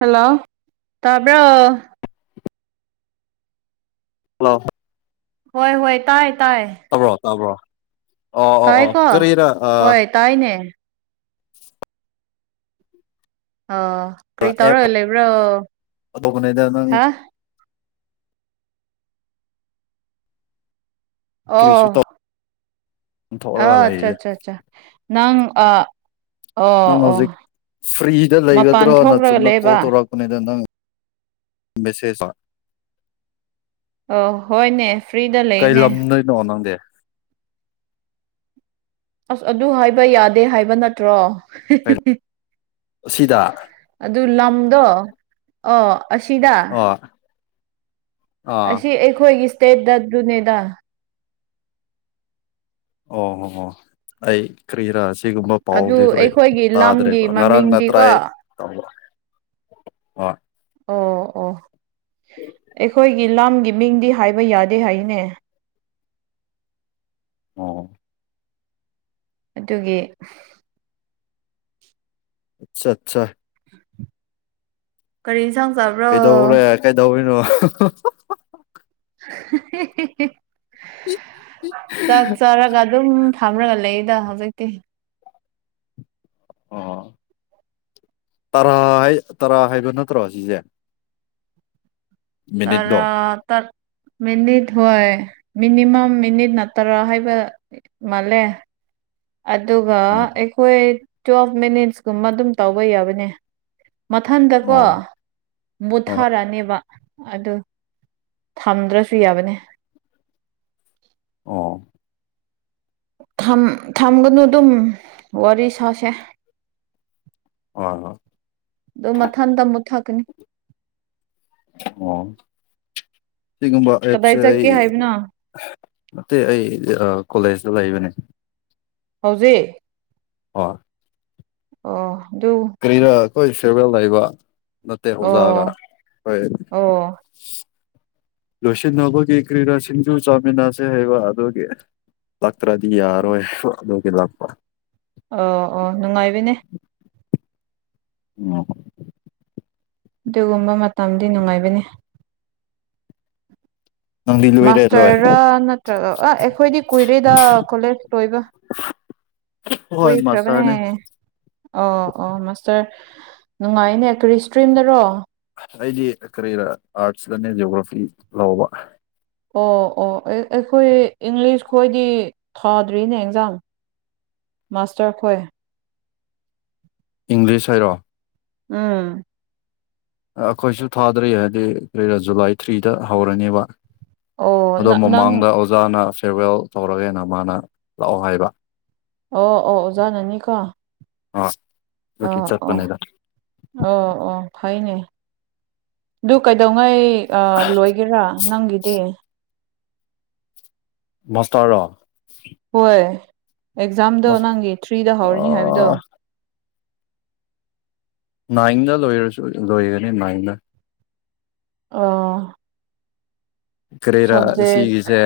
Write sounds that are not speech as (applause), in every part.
Hello ꯇꯥꯕ꯭ꯔꯣ hello ꯍꯣꯏ ꯍꯣꯏ ꯇꯥꯏꯌ‌ꯦ ꯇꯥꯏꯌ‌ꯦ ꯇꯥꯕ꯭ꯔꯣ ꯇꯥꯕ꯭ꯔꯣ ꯑꯣ ꯑꯣ ꯑꯣ ꯇꯥꯏꯀꯣ ꯀꯔꯤꯇꯥꯏ ꯑꯥ ꯍꯣꯏ ꯇꯥꯏꯅꯦ ꯑꯣ ꯀꯔꯤ ꯑꯦꯞ ꯇꯧꯔꯒ ꯂꯩꯕ꯭ꯔꯣ ꯇꯧꯕꯅꯤꯗ ꯍꯥ ꯅꯪ ꯀꯔꯤꯁꯨ ꯑꯣ ꯇꯧ ꯑꯣ ꯊꯣꯛꯂꯒ ꯑꯆꯥ ꯂꯩꯔꯤꯗ ꯑꯆꯥ ꯑꯆꯥ ꯅꯪ ꯑꯥ ꯅꯪ ꯍꯧꯖꯤꯛ ꯐ꯭ꯔꯤꯗ ꯃꯄꯥꯟ ꯂꯩꯒꯗ꯭ꯔ‌ꯣ ꯊꯣꯛꯂꯒ ꯅꯠꯇꯔꯒꯟ ꯀꯣꯜ ꯂꯩꯕ ꯇꯧꯔꯛ ꯇꯧꯔꯛꯄꯅ‌ꯦꯗ ꯅꯪ ꯃꯦꯁꯦꯖ (unintelligible) ꯑꯣ ꯍꯣꯏꯅꯦ ꯐ꯭ꯔꯤꯗ ꯂꯩꯌ‌ꯦꯅꯦ ꯗꯣ ꯅꯪꯗꯤ ꯑꯁ ꯑꯗꯨ ꯍꯥꯏꯕ ꯌꯥꯗꯦ ꯍꯥꯏꯕ ꯅꯠꯇ꯭ꯔꯣ ꯑꯁꯤꯗ ꯑꯗꯨ ꯂꯝꯗꯣ ꯑꯣ ꯑꯁꯤꯗ ꯑꯣ ꯑꯥ ꯑꯁꯤ ꯑꯩꯈꯣꯏꯒꯤ ꯏꯁꯇꯦꯠꯇ ꯗꯨꯅꯦꯗ ꯑꯣ ꯑꯩ ꯀꯔꯤꯔꯥ ꯁꯤꯒꯨꯝꯕ ꯑꯗꯨ ꯄꯥꯎꯗꯤ ꯂꯣꯏ ꯑꯩꯈꯣꯏꯒꯤ ꯂꯝꯒꯤ ꯇꯥꯗ꯭ꯔꯦꯕ ꯉꯔꯥꯡ ꯅꯠꯇꯔꯥ‌ ꯃꯃꯤꯡꯗꯤꯀꯣ ꯑꯩ ꯑꯣ ꯑꯣ ꯑꯩꯈꯣꯏꯒꯤ ꯂꯝꯒꯤ ꯃꯤꯡꯗꯤ ꯍꯥꯏꯕ ꯌꯥꯗꯦ ꯍꯥꯏꯌ‌ꯦꯅꯦ ꯑꯣ ꯑꯗꯨꯒꯤ ꯑꯁꯆꯥ ꯆꯥ ꯀꯔꯤ ꯏꯟꯁꯥꯡ ꯆꯥꯕ꯭ꯔ‌ꯣ ꯀꯩꯗꯧꯔꯦ ꯀꯩꯗꯧꯔꯤꯅꯣ ꯆꯥꯛ ꯆꯥꯔꯒ ꯑꯗꯨꯝ ꯐꯝꯔꯒ ꯂꯩꯌ‌ꯦꯗ ꯍꯧꯖꯤꯛꯇꯤ ꯑꯣ ꯇꯔꯥ ꯍꯥꯏ ꯇꯔꯥ ꯍꯥꯏꯕ ꯅꯠꯇ꯭ꯔꯣ ꯑꯁꯤꯖꯦ ꯇꯔꯥ ꯃꯤꯅꯤꯠꯇꯣ ꯇꯠ ꯃꯤꯅꯤꯠ ꯍꯣꯏ ꯃꯤꯅꯤꯃꯝ ꯃꯤꯅꯤꯠ ꯅꯠꯇꯔꯥ ꯍꯥꯏꯕ ꯃꯥꯜꯂꯦ ꯑꯗꯨꯒ ꯑꯣ ꯑꯩꯈꯣꯏ ꯇ꯭ꯋꯦꯜꯐ ꯃꯤꯅꯤꯠꯁꯀꯨꯝꯕ ꯑꯗꯨꯝ ꯇꯧꯕ ꯌꯥꯕꯅꯦ ꯃꯊꯟꯗꯀꯣ ꯑꯣ ꯑꯣ ꯃꯨꯠꯊꯥꯔꯑꯤꯕ ꯑꯗꯨ ꯊꯝꯗ꯭ꯔꯁꯨ ꯌꯥꯕꯅꯦ ꯑꯣ ꯊꯝ ꯊꯝꯒꯅꯣ ꯑꯗꯨꯝ ꯋꯥꯔꯤ ꯁꯥꯁꯦ ꯍꯣꯏ ꯍꯣꯏ ꯑꯗꯨꯝ ꯃꯊꯟꯇ ꯃꯨꯠꯊꯠꯀꯅꯤ ꯑꯣ ꯁꯤꯒꯨꯝꯕ ꯀꯗꯥꯏ ꯑꯦꯞꯁꯦ ꯆꯠꯀꯦ ꯑꯩ ꯍꯥꯏꯕꯅꯣ ꯅꯠꯇꯦ ꯑꯩ ꯑꯥ ꯀꯣꯂꯦꯖꯇ ꯂꯩꯕꯅꯦ ꯍꯧꯖꯤꯛ ꯍ‌ꯣꯏ ꯑꯣ ꯑꯗꯨ ꯀꯔꯤꯅ ꯑꯩꯈꯣꯏ ꯐꯤꯌꯔꯋꯦꯜ ꯂꯩꯕ ꯅꯠꯇꯦ ꯑ‌ꯣꯖꯥꯒ ꯑꯣ ꯍꯣꯏ ꯑꯣ ꯂꯣꯏꯁꯤꯟꯅꯕꯒꯤ ꯀ꯭ꯔꯤꯔ ꯁꯤꯡꯖ ꯆꯥꯃꯤꯟꯅꯁꯦ ꯍꯥꯏꯕ ꯑꯗꯨꯒꯤ ꯂꯛꯇ꯭ꯔꯗꯤ ꯌꯥꯔꯥꯔꯣꯏ ꯑꯗꯨꯒꯤ ꯂꯥꯛꯄ ꯑꯣ ꯑꯣ ꯅꯨꯡꯉꯥꯏꯕꯅꯦ ꯎꯝ ꯑꯗꯨꯒꯨꯝꯕ ꯃꯇꯝꯗꯤ ꯅꯨꯡꯉꯥꯏꯕꯅꯦ ꯅꯪꯗꯤ ꯂꯣꯏꯔꯦ ꯂꯣꯏ ꯃꯥꯁꯇꯔꯔ ꯅꯠꯇ꯭ꯔꯒ ꯑꯥ ꯑꯩꯈꯣꯏꯗꯤ ꯀꯨꯏꯔꯦꯗ ꯀꯣꯂꯦꯖ ꯂꯣꯏꯕ (unintelligible) ꯍꯣꯏ ꯃꯥꯁꯇꯔꯅꯦ ꯀꯨꯏꯈ꯭ꯔꯥꯕꯅꯦ ꯑꯣ ꯑꯣ ꯃꯥꯁꯇꯔ ꯅꯨꯡꯉꯥꯏꯅꯦ ꯀꯔꯤ ꯏꯁꯇ꯭ꯔꯤꯝꯗꯔꯣ ꯑꯩꯗꯤ ꯀꯔꯤꯔ ꯑꯥꯔꯠꯁꯇꯅꯦ ꯖꯤꯑꯣꯒ꯭ꯔꯥꯐꯤ ꯂꯧꯕ ꯑꯣ ꯑꯣ ꯑꯩꯈꯣꯏ ꯏꯪꯂꯤꯁ ꯈꯣꯏꯗꯤ ꯊꯥꯗ꯭ꯔꯤꯅꯦ ꯑꯦꯛꯖꯥꯝ ꯃꯥꯁꯇꯔꯈꯣꯏ ꯏꯪꯂꯤꯁ ꯍꯥꯏꯔꯣ ꯎꯝ ꯑꯩꯈꯣꯏꯁꯨ ꯊꯥꯗꯔꯤ ꯍꯥꯏꯗꯤ ꯀꯔꯤꯔꯥ ꯖꯨꯂꯥꯏ ꯊ꯭ꯔꯤꯗ ꯍꯧꯔꯅꯤꯕ ꯑꯣ ꯑꯗꯣ ꯅꯪ ꯃꯃꯥꯡꯗ ꯑꯣꯖꯥꯅ ꯐꯤꯔꯋꯦꯜ ꯇꯧꯔꯒꯦꯅ ꯃꯥꯅ ꯂꯥꯛꯑꯣ ꯍꯥꯏꯕ ꯑꯣ ꯑꯣ ꯑꯣꯖꯥꯅꯤ ꯀꯣ ꯑ ꯑꯣꯀꯦ ꯆꯠꯄꯅꯦꯗ ꯑꯣ ꯑꯣ ꯐꯩꯅꯦ ꯗꯨ ꯀꯥꯏꯗꯧꯉꯥꯏ ꯑ ꯂꯣꯏꯒꯦꯔꯥ ꯅꯪꯒꯤꯗꯤ ꯃꯁꯇꯔꯔꯣ ꯍꯣꯏ ꯑꯦꯛꯖꯥꯝꯗꯣ ꯅꯪꯒꯤ ꯊ꯭ꯔꯤꯗ ꯍꯧꯔꯅꯤ ꯍꯥꯏꯕꯗꯣ ꯑꯥ ꯅꯥꯏꯟꯗ ꯂꯣꯏꯔꯁꯨ ꯂꯣꯏꯒꯅꯤ ꯅꯥꯏꯟꯗ ꯑꯥ ꯀꯔꯦꯔꯥ ꯁꯕꯖꯦꯛ ꯁꯤꯒꯤꯁꯦ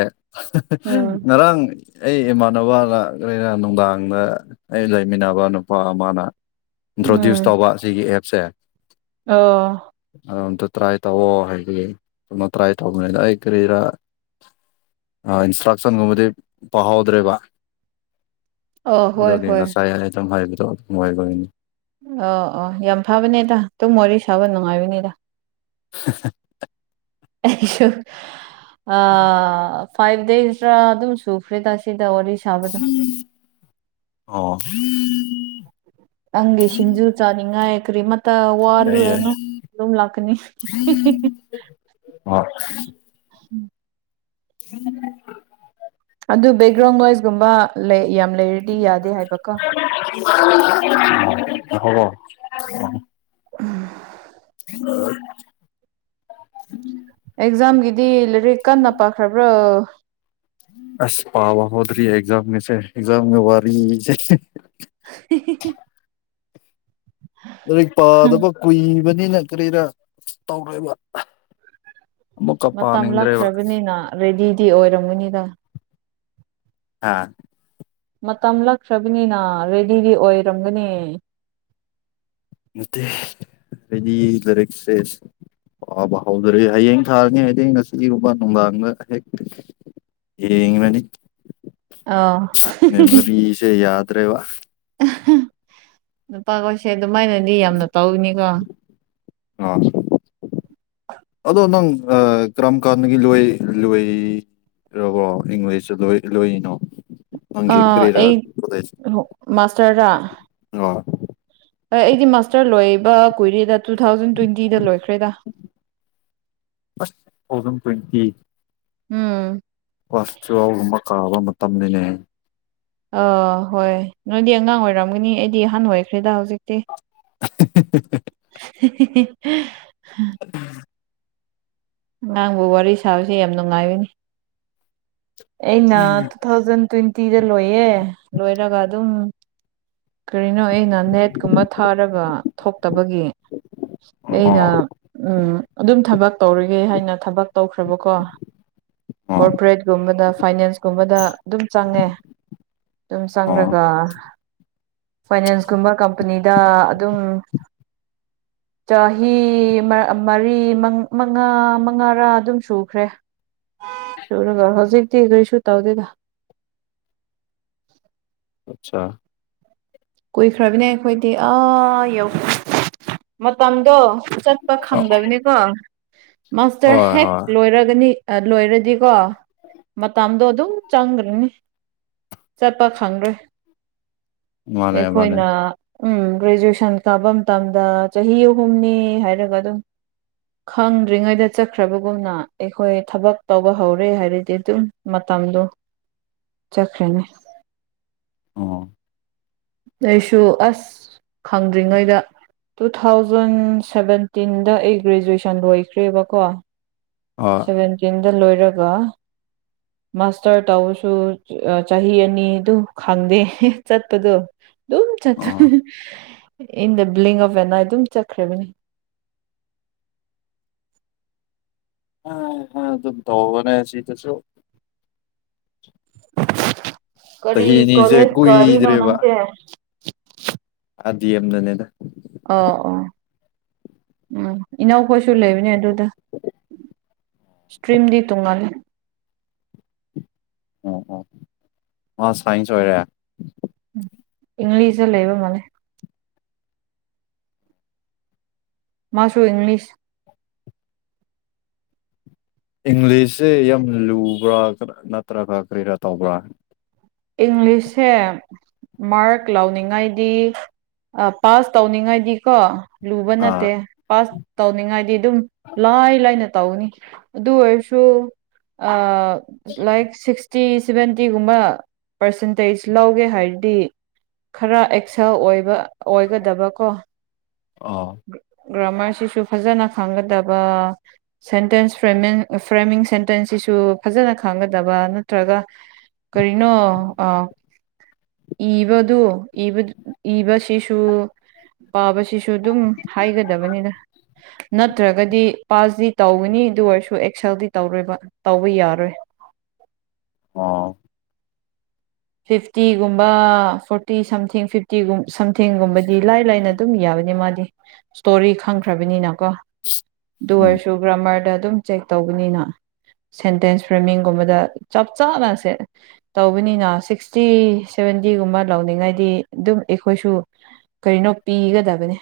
ꯎꯝ ꯉꯔꯥꯡ ꯑꯩ ꯏꯃꯥꯟꯅꯕꯒ ꯂꯩꯔ ꯅꯨꯡꯗꯥꯡꯗ ꯑꯩ ꯂꯩꯃꯤꯟꯅꯕ ꯅꯨꯄꯥ ꯑꯃꯅ ꯏꯟꯇ꯭ꯔꯣꯗ꯭ꯌꯨꯁ ꯎꯝ ꯇꯧꯕ ꯑꯁꯤꯒꯤ ꯑꯦꯞꯁꯦ ꯑꯣ ꯑꯗꯣ ꯑꯝꯇ ꯇ꯭ꯔꯥꯏ ꯇꯧꯑꯣ ꯍꯥꯏꯕꯒꯤ ꯑꯃ ꯇ꯭ꯔꯥꯏ ꯇꯧꯕꯅꯤꯅ ꯑꯩ ꯀꯔꯤꯔ ꯏꯟꯁꯇ꯭ꯔꯛꯁꯟꯒꯨꯝꯕꯗꯤ ꯄꯥꯎꯍꯧꯗ꯭ꯔꯦꯕ ꯑꯣ ꯍꯣꯏ ꯑꯗꯨꯒꯤ ꯍꯣꯏ ꯉꯁꯥꯏ ꯍꯥꯏ ꯑꯗꯨꯝ ꯍꯥꯏꯕꯗꯣ ꯑꯗꯨꯝ ꯑꯣꯏꯒꯤꯅꯤ ꯑꯣ ꯑꯣ ꯌꯥꯝ ꯐꯕꯅꯦꯗ ꯑꯗꯨꯝ ꯋꯥꯔꯤ ꯁꯥꯕ ꯅꯨꯡꯉꯥꯏꯕꯅꯤꯗ (unintelligible) ꯑꯩꯁꯨ ꯑ ꯐꯥꯏꯚ ꯗꯦꯁꯇ꯭ꯔꯥ ꯑꯗꯨꯝ ꯁꯨꯈ꯭ꯔꯦꯗ ꯁꯤꯗ ꯋꯥꯔꯤ ꯁꯥꯕꯗꯣ ꯑꯣ ꯅꯪꯒꯤ ꯁꯤꯡꯖꯨ ꯆꯥꯅꯤꯡ ꯉꯥꯏ ꯀꯔꯤ ꯃꯠ ꯇ ꯌꯥꯏ ꯌꯥꯏ ꯋꯥꯂꯨꯔꯅꯨ ꯑꯗꯨꯝ ꯂꯥꯛꯀꯅꯤ ꯍꯣꯏ ꯎꯝ (inaudible) ꯑꯗꯨ ꯕꯦꯛꯒ꯭ꯔꯥꯎꯟ ꯅꯣꯏꯁꯀꯨꯝꯕ ꯌꯥꯝ ꯂꯩꯔꯗꯤ ꯌꯥꯗꯦ ꯍꯥꯏꯕꯀꯣ ꯍꯕ (unintelligible) ꯎꯝ ꯎꯝ (inaudible) ꯑꯦꯛꯖꯥꯝꯒꯤꯗꯤ ꯂꯥꯏꯔꯤꯛ ꯀꯟꯅ ꯄꯥꯈ꯭ꯔꯕ꯭ꯔꯥ ꯑꯁ ꯄꯥꯕ ꯍꯧꯗꯔꯤ ꯑꯦꯛꯖꯥꯝꯒꯤꯁꯦ ꯑꯦꯛꯖꯥꯝꯒ ꯋꯥꯔꯤꯁꯦ (unintelligible) ꯂꯥꯏꯔꯤꯛ ꯄꯥꯗꯕ ꯀꯨꯏꯕꯅꯤꯅ ꯀꯔꯤꯔꯥ ꯇꯧꯔꯦꯕ ꯃꯃꯨꯛꯀ ꯃꯇꯝ ꯄꯅꯤꯡꯗ꯭ꯔꯦꯕ ꯂꯥꯛꯈ꯭ꯔꯕꯅꯤꯅ ꯔꯦꯗꯤꯗꯤ ꯑꯣꯏꯔꯝꯒꯅꯤꯗ ꯑꯥ ꯃꯇꯝ ꯂꯛꯈ꯭ꯔꯕꯅꯤꯅ ꯔꯦꯗꯤꯗꯤ ꯑꯣꯏꯔꯝꯒꯅꯤ ꯅꯠꯇꯦ ꯔꯦꯗꯤ ꯂꯥꯏꯔꯛ ꯁꯦ꯫ ꯄꯥꯕ ꯍꯧꯗꯔꯦ ꯍꯌꯦꯡ ꯊꯥꯔꯅꯤ ꯍꯥꯏꯔꯗꯤ ꯉꯁꯤꯒꯨꯝꯕ ꯅꯨꯡꯗꯥꯡꯗ ꯈꯔꯥꯍꯦꯛ ꯌꯦꯡꯂꯅꯤ ꯑꯥ ꯃꯦꯃꯣꯔꯤꯁꯦ ꯌꯥꯗ꯭ꯔꯦꯕ ꯅꯨꯄꯥꯈꯣꯏꯁꯦ ꯑꯗꯨꯃꯥꯏꯅꯗꯤ ꯌꯥꯝꯅ ꯇꯧꯒꯅꯤꯀꯣ ꯑꯥ ꯑꯗꯣ ꯅꯪ ꯑꯥ ꯀꯔꯝ ꯀꯥꯟꯗꯒꯤ ꯂꯣꯏ ꯂꯣꯏꯔꯕꯣ ꯏꯪꯂꯤꯁꯇ ꯂꯣꯏ ꯂꯣꯏꯔꯤꯅꯣ ꯑ ꯅꯪꯒꯤ ꯑꯩ ꯀꯔꯤꯔꯥ ꯀꯣꯂꯦꯖ ꯃꯥꯁꯇꯔ ꯔꯥ ꯑꯣ ꯍꯣꯏ ꯑꯩꯗꯤ ꯃꯥꯁꯇꯔ ꯂꯣꯏꯕ ꯀꯨꯏꯔꯦꯗ ꯇꯨ ꯊꯥꯎꯖꯟ ꯇ꯭ꯋꯦꯟꯇꯤꯗ ꯂꯣꯏꯈ꯭ꯔꯦꯗ ꯑꯁ ꯇꯨ ꯊꯥꯎꯖꯟ ꯇ꯭ꯋꯦꯟꯇꯤ ꯎꯝ ꯀ꯭ꯂꯥꯁ ꯇ꯭ꯋꯦꯜꯒꯨꯝꯕ ꯀꯥꯕ ꯃꯇꯝꯅꯤꯅꯦ ꯑꯧ ꯍꯣꯏ ꯅꯣꯏꯗꯤ ꯑꯉꯥꯡ ꯑꯣꯏꯔꯝꯒꯅꯤ ꯑꯩꯗꯤ ꯑꯍꯟ ꯑꯣꯏꯈ꯭ꯔꯦꯗ ꯍꯧꯖꯤꯛꯇꯤ (unintelligible) (unintelligible) (unintelligible) ꯑꯉꯥꯡꯕꯨ ꯋꯥꯔꯤ ꯁꯥꯕꯁꯦ ꯌꯥꯝ ꯅꯨꯡꯉꯥꯏꯕꯅꯤ ꯑꯩꯅ ꯇꯨ ꯊꯥꯎꯖꯟ ꯇ꯭ꯋꯦꯟꯇꯤꯗ ꯂꯣꯏꯌꯦ ꯂꯣꯏꯔꯒ ꯑꯗꯨꯝ ꯀꯔꯤꯅꯣ ꯑꯩꯅ ꯅꯦꯠꯀꯨꯝꯕ ꯊꯥꯔꯒ ꯊꯣꯛꯇꯕꯒꯤ ꯑꯩꯅ ꯑꯣ ꯎꯝ ꯑꯗꯨꯝ ꯊꯕꯛ ꯇꯧꯔꯒꯦ ꯍꯥꯏꯅ ꯊꯕꯛ ꯇꯧꯈ꯭ꯔꯕꯀꯣ ꯑꯣ ꯀꯣꯔꯄꯣꯔꯦꯠ ꯀꯨꯝꯕꯗ ꯐꯥꯏꯅꯥꯟꯁꯀꯨꯝꯕꯗ ꯑꯗꯨꯝ ꯆꯪꯉꯦ ꯑꯗꯨꯝ ꯑꯣ ꯆꯪꯔꯒ ꯐꯥꯏꯅꯥꯟꯁꯀꯨꯝꯕ ꯀꯝꯄꯅꯤꯗ ꯑꯗꯨꯝ (inaudible) ꯆꯍꯤ ꯃꯥ ꯃꯔꯤ ꯃꯉꯥ ꯃꯉꯥꯔꯥ ꯑꯗꯨꯝ ꯁꯨꯈ꯭ꯔꯦ ꯁꯨꯔꯒ ꯍꯧꯖꯤꯛꯇꯤ ꯀꯔꯤꯁꯨ ꯇꯧꯗꯦꯗ ꯑꯠꯁꯥ ꯀꯨꯏꯈ꯭ꯔꯕꯤꯅꯦ ꯑꯩꯈꯣꯏꯗꯤ ꯑꯥ ꯌꯧꯈ꯭ꯔꯦ ꯃꯇꯝꯗꯣ ꯆꯠꯄ ꯈꯪꯗꯕꯅꯤꯀꯣ ꯃꯁꯇꯔ ꯍꯣꯏ ꯍꯦꯛ ꯍꯣꯏ ꯂꯣꯏꯔꯒꯅꯤ ꯑꯥ ꯂꯣꯏꯔꯗꯤꯀꯣ ꯃꯇꯝꯗꯣ ꯑꯗꯨꯝ ꯆꯪꯒ꯭ꯔꯅꯤ ꯆꯠꯄ ꯈꯪꯂꯣꯏ ꯃꯥꯅꯦ ꯃꯥꯅꯦ ꯑꯩꯈꯣꯏꯅ ꯎꯝ ꯒ꯭ꯔꯦꯖꯨꯑꯦꯁꯟ ꯀꯥꯕ ꯃꯇꯝꯗ ꯆꯍꯤ ꯑꯍꯨꯝꯅꯤ ꯍꯥꯏꯔꯒ ꯑꯗꯨꯝ ꯈꯪꯗ꯭ꯔꯤꯉꯩꯗ ꯆꯠꯈ꯭ꯔꯕꯒꯨꯝꯅ ꯑꯩꯈꯣꯏ ꯊꯕꯛ ꯇꯧꯕ ꯍꯧꯔꯦ ꯍꯥꯏꯔꯗꯤ ꯑꯗꯨꯝ ꯃꯇꯝꯗꯣ (inaudible) ꯆꯠꯈ꯭ꯔꯅꯤ ꯑꯣ ꯑꯩꯁꯨ ꯑꯁ ꯈꯪꯗ꯭ꯔꯤꯉꯩꯗ ꯇꯨ ꯊꯥꯎꯖꯟ ꯁꯕꯦꯟꯇꯤꯟꯗ ꯑꯩ ꯒ꯭ꯔꯦꯖꯨꯑꯦꯁꯟ ꯂꯣꯏꯈ꯭ꯔꯦꯕꯀꯣ ꯍꯣꯏ ꯁꯚꯦꯟꯇꯤꯟꯗ ꯂꯣꯏꯔꯒ ꯃꯁꯇꯔ ꯇꯧꯕꯁꯨ ꯆꯍꯤ ꯑꯅꯤꯗꯨ ꯈꯪꯗꯦ ꯆꯠꯄꯗꯣ ꯑꯗꯨꯝ ꯑ ꯆꯠꯇꯣꯏꯅꯤ ꯏꯟ ꯗ ꯕ꯭ꯂꯤꯡ ꯑꯣꯐ ꯑꯦꯟ ꯑꯥꯅ ꯑꯗꯨꯝ ꯆꯠꯈ꯭ꯔꯕꯅꯤ ꯑꯥ ꯑꯥ ꯑꯗꯨꯝ ꯇꯧꯔꯣꯅꯦ ꯁꯤꯗꯁꯨ ꯀꯔꯤ ꯆꯍꯤ ꯑꯅꯤꯁꯦ ꯀꯣꯂꯦꯖ ꯀꯥꯔꯤꯅꯣ ꯀꯨꯏꯗ꯭ꯔꯦꯕ ꯅꯪꯁꯦ ꯑꯥ ꯗꯤ ꯑꯦꯝꯗꯅꯤꯗ ꯑꯣ ꯑꯣ ꯎꯝ ꯏꯅꯥꯎꯈꯣꯏꯁꯨ ꯂꯩꯕꯅꯦ ꯑꯗꯨꯗ ꯁꯇ꯭ꯔꯤꯝꯗꯤ ꯇꯣꯡꯉꯥꯟꯂꯦ ꯑꯣ ꯑꯣ ꯃꯥ ꯁꯥꯏꯟꯁ ꯑꯣꯏꯔꯦ ꯎꯝ ꯏꯪꯂꯤꯁꯇ ꯂꯩꯕ ꯃꯥꯜꯂꯦ ꯃꯥꯁꯨ ꯏꯪꯂꯤꯁ ꯏꯪꯂꯤꯁꯁꯦ ꯌꯥꯝ ꯂꯨꯕ꯭ꯔꯥ ꯅꯠꯇ꯭ꯔꯒ ꯀꯔꯤꯔꯥ ꯇꯧꯕ꯭ꯔꯥ ꯏꯪꯂꯤꯁꯁꯦ ꯃ꯭ꯔꯥꯛ ꯂꯥꯎꯅꯤꯡꯉꯥꯏꯗꯤ ꯑ ꯄꯥꯁ ꯇꯧꯅꯤꯡꯉꯥꯏꯗꯤꯀꯣ ꯂꯨꯕ ꯑꯥ ꯅꯠꯇꯦ ꯄꯥꯁ ꯇꯧꯅꯤꯡꯉꯥꯏꯗꯤ ꯑꯗꯨꯝ ꯂꯥꯏ ꯂꯥꯏꯅ ꯇꯧꯅꯤ ꯑꯗꯨ ꯑꯣꯏꯔꯁꯨ ꯑ ꯂꯥꯏꯛ ꯁꯤꯛꯁꯇꯤ ꯁꯚꯦꯟꯇꯤꯒꯨꯝꯕ ꯄꯥꯔꯁꯦꯟꯇꯦꯖ ꯂꯧꯒꯦ ꯍꯥꯏꯔꯗꯤ ꯈꯔ ꯑꯦꯛꯁꯦꯜ ꯑꯣꯏꯕ ꯑꯣꯏꯒꯗꯕꯀꯣ ꯑꯣ ꯒ꯭ꯔꯥꯃꯔꯁꯤꯁꯨ ꯐꯖꯅ ꯈꯪꯒꯗꯕ ꯁꯦꯟꯇꯦꯟꯁ ꯐ꯭ꯔꯦꯃꯦꯟ ꯐ꯭ꯔꯦꯃꯤꯡ ꯁꯦꯟꯇꯦꯟꯁꯁꯤꯁꯨ ꯐꯖꯅ ꯈꯪꯒꯗꯕ ꯅꯠꯇ꯭ꯔꯒ ꯀꯔꯤꯅꯣ ꯑ ꯏꯕꯗꯨ ꯏꯕꯗꯨ ꯏꯕꯁꯤꯁꯨ ꯄꯥꯕꯁꯤꯁꯨ ꯑꯗꯨꯝ ꯍꯥꯏꯒꯗꯕꯅꯤꯗ ꯅꯠꯇ꯭ꯔꯒꯗꯤ ꯄꯥꯁꯗꯤ ꯇꯧꯒꯅꯤ ꯑꯗꯨ ꯑꯣꯏꯔꯁꯨ ꯑꯦꯛꯁꯦꯜꯗꯤ ꯇꯧꯔꯣꯏꯕ ꯇꯧꯕ ꯌꯥꯔꯣꯏ ꯑꯣ ꯐꯤꯞꯇꯤꯒꯨꯝꯕ ꯐꯣꯔꯇꯤ ꯁꯝꯊꯤꯡ ꯐꯤꯞꯇꯤꯒꯨꯝ ꯁꯝꯊꯤꯡꯒꯨꯝꯕꯗꯤ ꯂꯥꯏ ꯂꯥꯏꯅ ꯑꯗꯨꯝ ꯌꯥꯕꯅꯤ ꯃꯥꯗꯤ ꯏꯁꯇꯣꯔꯤ ꯈꯪꯈ꯭ꯔꯕꯅꯤꯅꯀꯣ ꯗꯨ ꯎꯝ ꯑꯣꯔꯁꯨ ꯒ꯭ꯔꯃꯥꯔꯗ ꯑꯗꯨꯝ ꯆꯦꯛ ꯇꯧꯕꯅꯤꯅ ꯁꯦꯟꯇꯦꯟꯁ ꯐ꯭ꯔꯦꯃꯤꯡꯒꯨꯝꯕꯗ ꯆꯞ ꯆꯥꯅ ꯁꯦ ꯇꯧꯕꯅꯤꯅ ꯁꯤꯛꯁꯇꯤ ꯁꯚꯦꯟꯇꯤꯒꯨꯝꯕ ꯂꯧꯅꯤꯡꯉꯥꯏꯗꯤ ꯗꯨꯝ ꯑꯦꯈꯣꯏꯁꯨ ꯀꯔꯤꯅꯣ ꯄꯤꯒꯗꯕꯅꯤ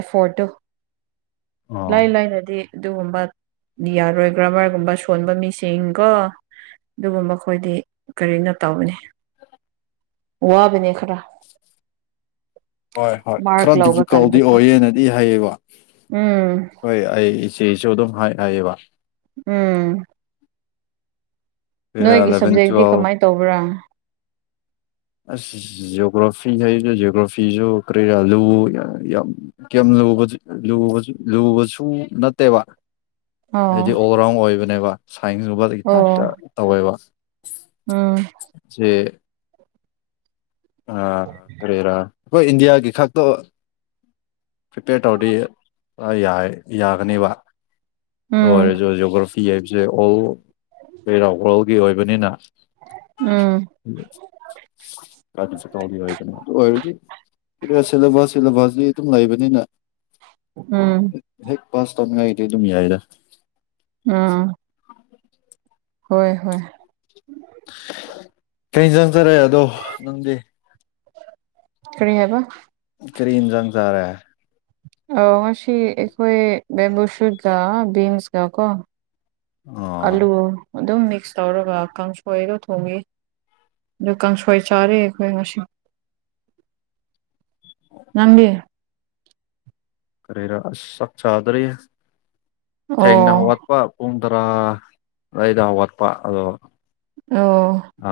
ꯑꯦꯐꯣꯔꯠꯇꯣ ꯂꯥꯏ ꯑꯣ ꯂꯥꯏꯅꯗꯤ ꯑꯗꯨꯒꯨꯝꯕ ꯌꯥꯔꯣꯏ ꯒ꯭ꯔꯥꯃꯔꯒꯨꯝꯕ ꯁꯣꯟꯕ ꯃꯤꯁꯤꯡꯀꯣ ꯑꯗꯨꯕꯨ ꯃꯈꯣꯏꯗꯤ ꯀꯔꯤꯅꯣ ꯇꯧꯕꯅꯤ (unintelligible) ꯋꯥꯕꯅꯦ ꯈꯔ ꯍꯣꯏ ꯍꯣꯏ ꯃꯥꯔꯛ ꯈꯔ ꯂꯧꯕ ꯗꯤꯐꯤꯀꯥꯜꯗꯤ ꯀꯥꯟꯗꯀꯣ ꯑꯣꯏꯌꯦꯅꯗꯤ ꯍꯥꯏꯌꯦꯕ ꯎꯝ ꯍꯣꯏ ꯑꯩ ꯑꯦꯁꯨ ꯑꯗꯨꯝ ꯍꯥꯏ ꯍꯥꯏꯌꯦꯕ ꯎꯝ ꯀꯔꯤꯔꯥ ꯅꯣꯏꯒꯤ ꯑꯦꯂꯚꯦꯟ ꯁꯕꯖꯦꯛꯇꯤ ꯇꯨꯋꯦꯜꯕ ꯀꯃꯥꯏꯟ ꯇꯧꯕ꯭ꯔꯥ ꯑꯁ ꯖꯤꯑꯣꯒ꯭ꯔꯥꯐꯤ ꯍꯥꯏꯖꯨ ꯖꯤꯑꯣꯒ꯭ꯔꯥꯐꯤꯖꯨ ꯀꯔꯤꯔꯥ ꯂꯨ ꯌ ꯌꯥꯝ ꯀꯦꯝ ꯂꯨꯕꯖꯨ ꯂꯨꯕꯖꯨ ꯂꯨꯕꯁꯨ ꯅꯠꯇꯦꯕ ꯑꯣ ꯍꯥꯏꯗꯤ ꯑꯣꯜ ꯔꯥꯎꯟ ꯑꯣꯏꯕꯅꯦꯕ ꯁꯥꯏꯟꯁ ꯒꯨꯝꯕꯗꯒꯤ ꯑꯣ ꯇꯥꯏꯞꯇ ꯇꯧꯋꯦꯕ ꯎꯝ ꯆꯦ ꯑ ꯀꯔꯤꯔꯥ ꯈꯣꯏ ꯏꯟꯗꯤꯌꯥꯒꯤ ꯈꯛꯇ ꯄ꯭ꯔꯤꯄꯦꯌꯔ ꯇꯧꯔꯗꯤ ꯌꯥꯏ ꯌꯥꯒꯅꯤꯕ ꯗꯨ ꯎꯝ ꯑꯣꯏꯔꯁꯨ ꯖꯤꯑꯣꯒ꯭ꯔꯥꯐ ꯐꯤ ꯍꯥꯏꯕꯖꯦ ꯑꯣꯜ ꯀꯩꯔꯥꯎ ꯋꯥꯔꯜꯒꯤ ꯑꯣꯏꯕꯅꯤꯅ ꯎꯝ ꯈꯔ ꯗꯤꯐꯤꯀꯜꯗꯤ ꯑꯣꯏꯕꯅꯦ ꯑꯗꯨ ꯑꯣꯏꯔꯖꯨ (unintelligible) ꯁꯤꯂꯦꯕꯁ ꯁꯤꯂꯦꯕꯁꯖꯤ ꯑꯗꯨꯝ ꯂꯩꯕꯅꯤꯅ ꯎꯝ ꯍꯦꯛ ꯄꯥꯁ ꯇꯧꯅꯤꯡꯉꯥꯏꯗꯤ ꯑꯗꯨꯝ ꯌꯥꯏꯗ ꯎꯝ ꯍꯣꯏ ꯍꯣꯏ ꯀꯩ ꯏꯟꯖꯥꯡ ꯆꯥꯔꯦ ꯑꯗꯣ ꯅꯪꯗꯤ ꯀꯔꯤ ꯍꯥꯏꯕ ꯀꯔꯤ ꯏꯟꯖꯥꯡ ꯆꯥꯔꯦ ꯑꯧ ꯉꯁꯤ ꯑꯩꯈꯣꯏ ꯕꯦꯝꯕꯨ ꯁꯨꯠꯀꯥ ꯕꯤꯟꯁ ꯀ ꯀꯣ ꯑꯣ ꯑꯂꯨ ꯑꯗꯨꯝ ꯃꯤꯛꯁ ꯇꯧꯔꯒ ꯀꯥꯡꯁꯣꯏꯗꯣ ꯊꯣꯡꯉꯦ ꯑꯗꯨ ꯀꯥꯡꯁꯣꯏ ꯆꯥꯔꯦ ꯑꯩꯈꯣꯏ ꯉꯁꯤ ꯅꯪꯗꯤ ꯀꯔꯤꯔ ꯑꯁ ꯆꯥꯛ ꯆꯥꯗ꯭ꯔꯤ ꯊꯦꯡꯅ ꯑꯣ ꯍꯧꯒꯠ ꯄ ꯄꯨꯡ ꯇꯔꯥ ꯑꯗꯨꯋꯥꯏꯗ ꯍꯧꯒꯠꯄ ꯑꯗꯣ ꯑꯣ ꯑ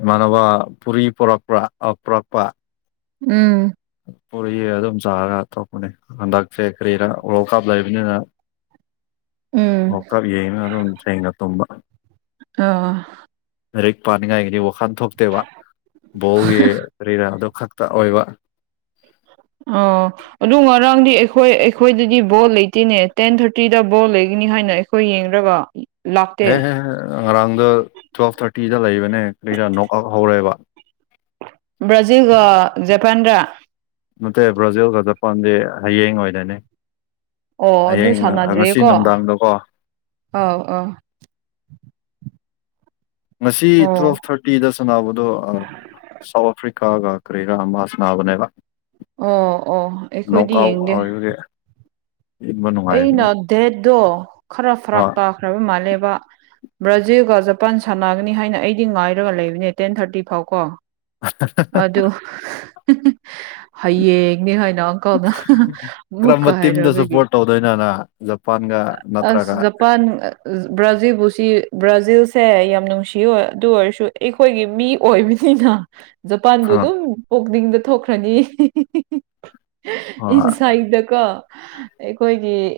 ꯏꯃꯥꯟꯅꯕ ꯄꯨꯔꯤ ꯄꯨꯔꯛꯄ꯭ꯔꯥ ꯑ ꯄꯨꯔꯛꯄ ꯎꯝ ꯄꯨꯔꯤ ꯑꯗꯨꯝ ꯆꯥꯔꯒ ꯇꯣꯛꯄꯅꯦ ꯍꯟꯗꯛꯁꯦ ꯀꯔꯤꯔ ꯋ꯭ꯔꯥꯜ ꯀꯞ ꯂꯩꯕꯅꯤꯅ ꯎꯝ ꯋꯥ꯭ꯔꯜ ꯀꯞ ꯌꯦꯡꯉꯒ ꯑꯗꯨꯝ ꯊꯦꯡꯅ ꯇꯨꯝꯕ ꯑꯣ ꯂꯥꯏꯔꯤꯛ ꯄꯥꯅꯤꯡꯉꯥꯏꯒꯤꯗꯤ ꯋꯥꯈꯜ ꯊꯣꯛꯇꯦꯕ ꯕꯣꯜꯒꯤ ꯀꯔꯤꯔꯥ ꯑꯗꯨ ꯈꯛ ꯇ ꯑꯣꯏꯕ ꯑꯣ ꯑꯗꯨ ꯉꯔꯥꯡꯗꯤ ꯑꯩ ꯈꯣꯏ ꯑꯩꯈꯣꯏꯗꯗꯤ ꯕꯣꯜ ꯂꯩꯇꯦꯅꯦ ꯇꯦꯟ ꯊꯥꯔꯇꯤꯗ ꯕꯣꯜ ꯂꯩꯒꯅꯤ ꯍꯥꯏꯅ ꯑꯩꯈꯣꯏ ꯌꯦꯡꯔꯒ ꯂꯥꯛꯇꯦ ꯍꯦ ꯍꯦ ꯍꯦ ꯉꯔꯥꯡꯗꯣ ꯇꯨꯋꯦꯜꯞ ꯊꯥꯔꯇꯤꯗ ꯂꯩꯕꯅꯦ ꯀꯔꯤꯔꯥ ꯅꯣꯛ ꯑꯥꯎꯠ ꯍꯧꯔꯦꯕ ꯕ꯭ꯔꯥꯖꯤꯜꯒ ꯖꯄꯥꯟꯔꯥ ꯅꯠꯇꯦ ꯕ꯭ꯔꯥꯖꯤꯜꯒ ꯖꯄꯥꯟꯗꯤ ꯍꯌꯦꯡ ꯑꯣꯏꯗꯣꯏꯅꯦ ꯑꯣ ꯑꯗꯨ ꯍꯌꯦꯡ ꯉꯁꯤ ꯅꯨꯡꯗꯥꯡꯗꯀꯣ ꯑꯥꯎ ꯑꯥꯎ ꯃꯁꯤ ꯑꯣ ꯇꯨꯌꯦꯐ ꯊꯥꯔꯇ ꯇꯤꯗ ꯁꯥꯟꯅꯕꯗꯣ ꯁꯥꯎꯠ ꯑꯐ꯭ꯔꯤꯀꯥꯒ ꯀꯔꯤꯔꯥ ꯑꯃꯥ ꯁꯥꯟꯅꯕꯅꯦꯕ ꯑꯣ ꯑꯣ ꯅꯣꯛ ꯑꯩꯈꯣꯏꯗꯤ ꯑꯥꯎꯠ ꯌꯦꯡꯗꯦ ꯑꯣꯏꯕꯒꯤ ꯌꯦꯡꯕ ꯅꯨꯡꯉꯥꯏꯕꯅꯦ ꯑꯩꯅ ꯗꯦꯠꯇꯣ ꯈꯔ ꯐꯔꯥꯛ ꯍꯣꯏ ꯇꯥꯈ꯭ꯔꯕ ꯃꯥꯜꯂꯦꯕ ꯕ꯭ꯔꯥꯖꯤꯜꯒ ꯖꯄꯥꯟ ꯁꯥꯟꯅꯒꯅꯤ ꯍꯥꯏꯅ ꯑꯩꯗꯤ ꯉꯥꯏꯔꯒ ꯂꯩꯕꯅꯦ ꯇꯦꯟ ꯊꯥꯔꯇꯤ ꯐꯥꯎ ꯀꯣ ꯑꯗꯨ ꯍꯌꯦꯡꯅꯦ ꯍꯥꯏꯅ (unintelligible) ꯀꯔꯝꯕ ꯑꯃꯨꯛꯀ ꯇꯤꯝꯗ ꯁꯞꯄꯣꯔꯠ ꯍꯥꯏꯔꯛꯕꯒꯤ ꯇꯧꯗꯣꯏꯅꯣ ꯅꯪ ꯖꯄꯥꯟꯒ ꯅꯠꯇ꯭ꯔꯒ ꯑꯁ ꯖꯞ ꯄꯥꯟ ꯑ ꯕ꯭ꯔꯥꯖꯤꯜꯕꯨꯁꯤ ꯕ꯭ꯔꯥꯖꯤꯜꯁꯦ ꯌꯥꯝ ꯅꯨꯡꯁꯤꯌꯦ ꯍꯣꯏ ꯑꯗꯨ ꯑꯣꯏꯔꯁꯨ ꯑꯩꯈꯣꯏꯒꯤ ꯃꯤ ꯑꯣꯏꯕꯅꯤꯅ ꯖꯄꯥꯟꯕꯨ ꯍ ꯑꯗꯨꯝ ꯄꯨꯛꯅꯤꯡꯗ ꯊꯣꯛꯈ꯭ꯔꯅꯤ ꯍꯣꯏ ꯏꯟꯁꯥꯏꯠꯗꯀꯣ ꯑꯩꯈꯣꯏꯒꯤ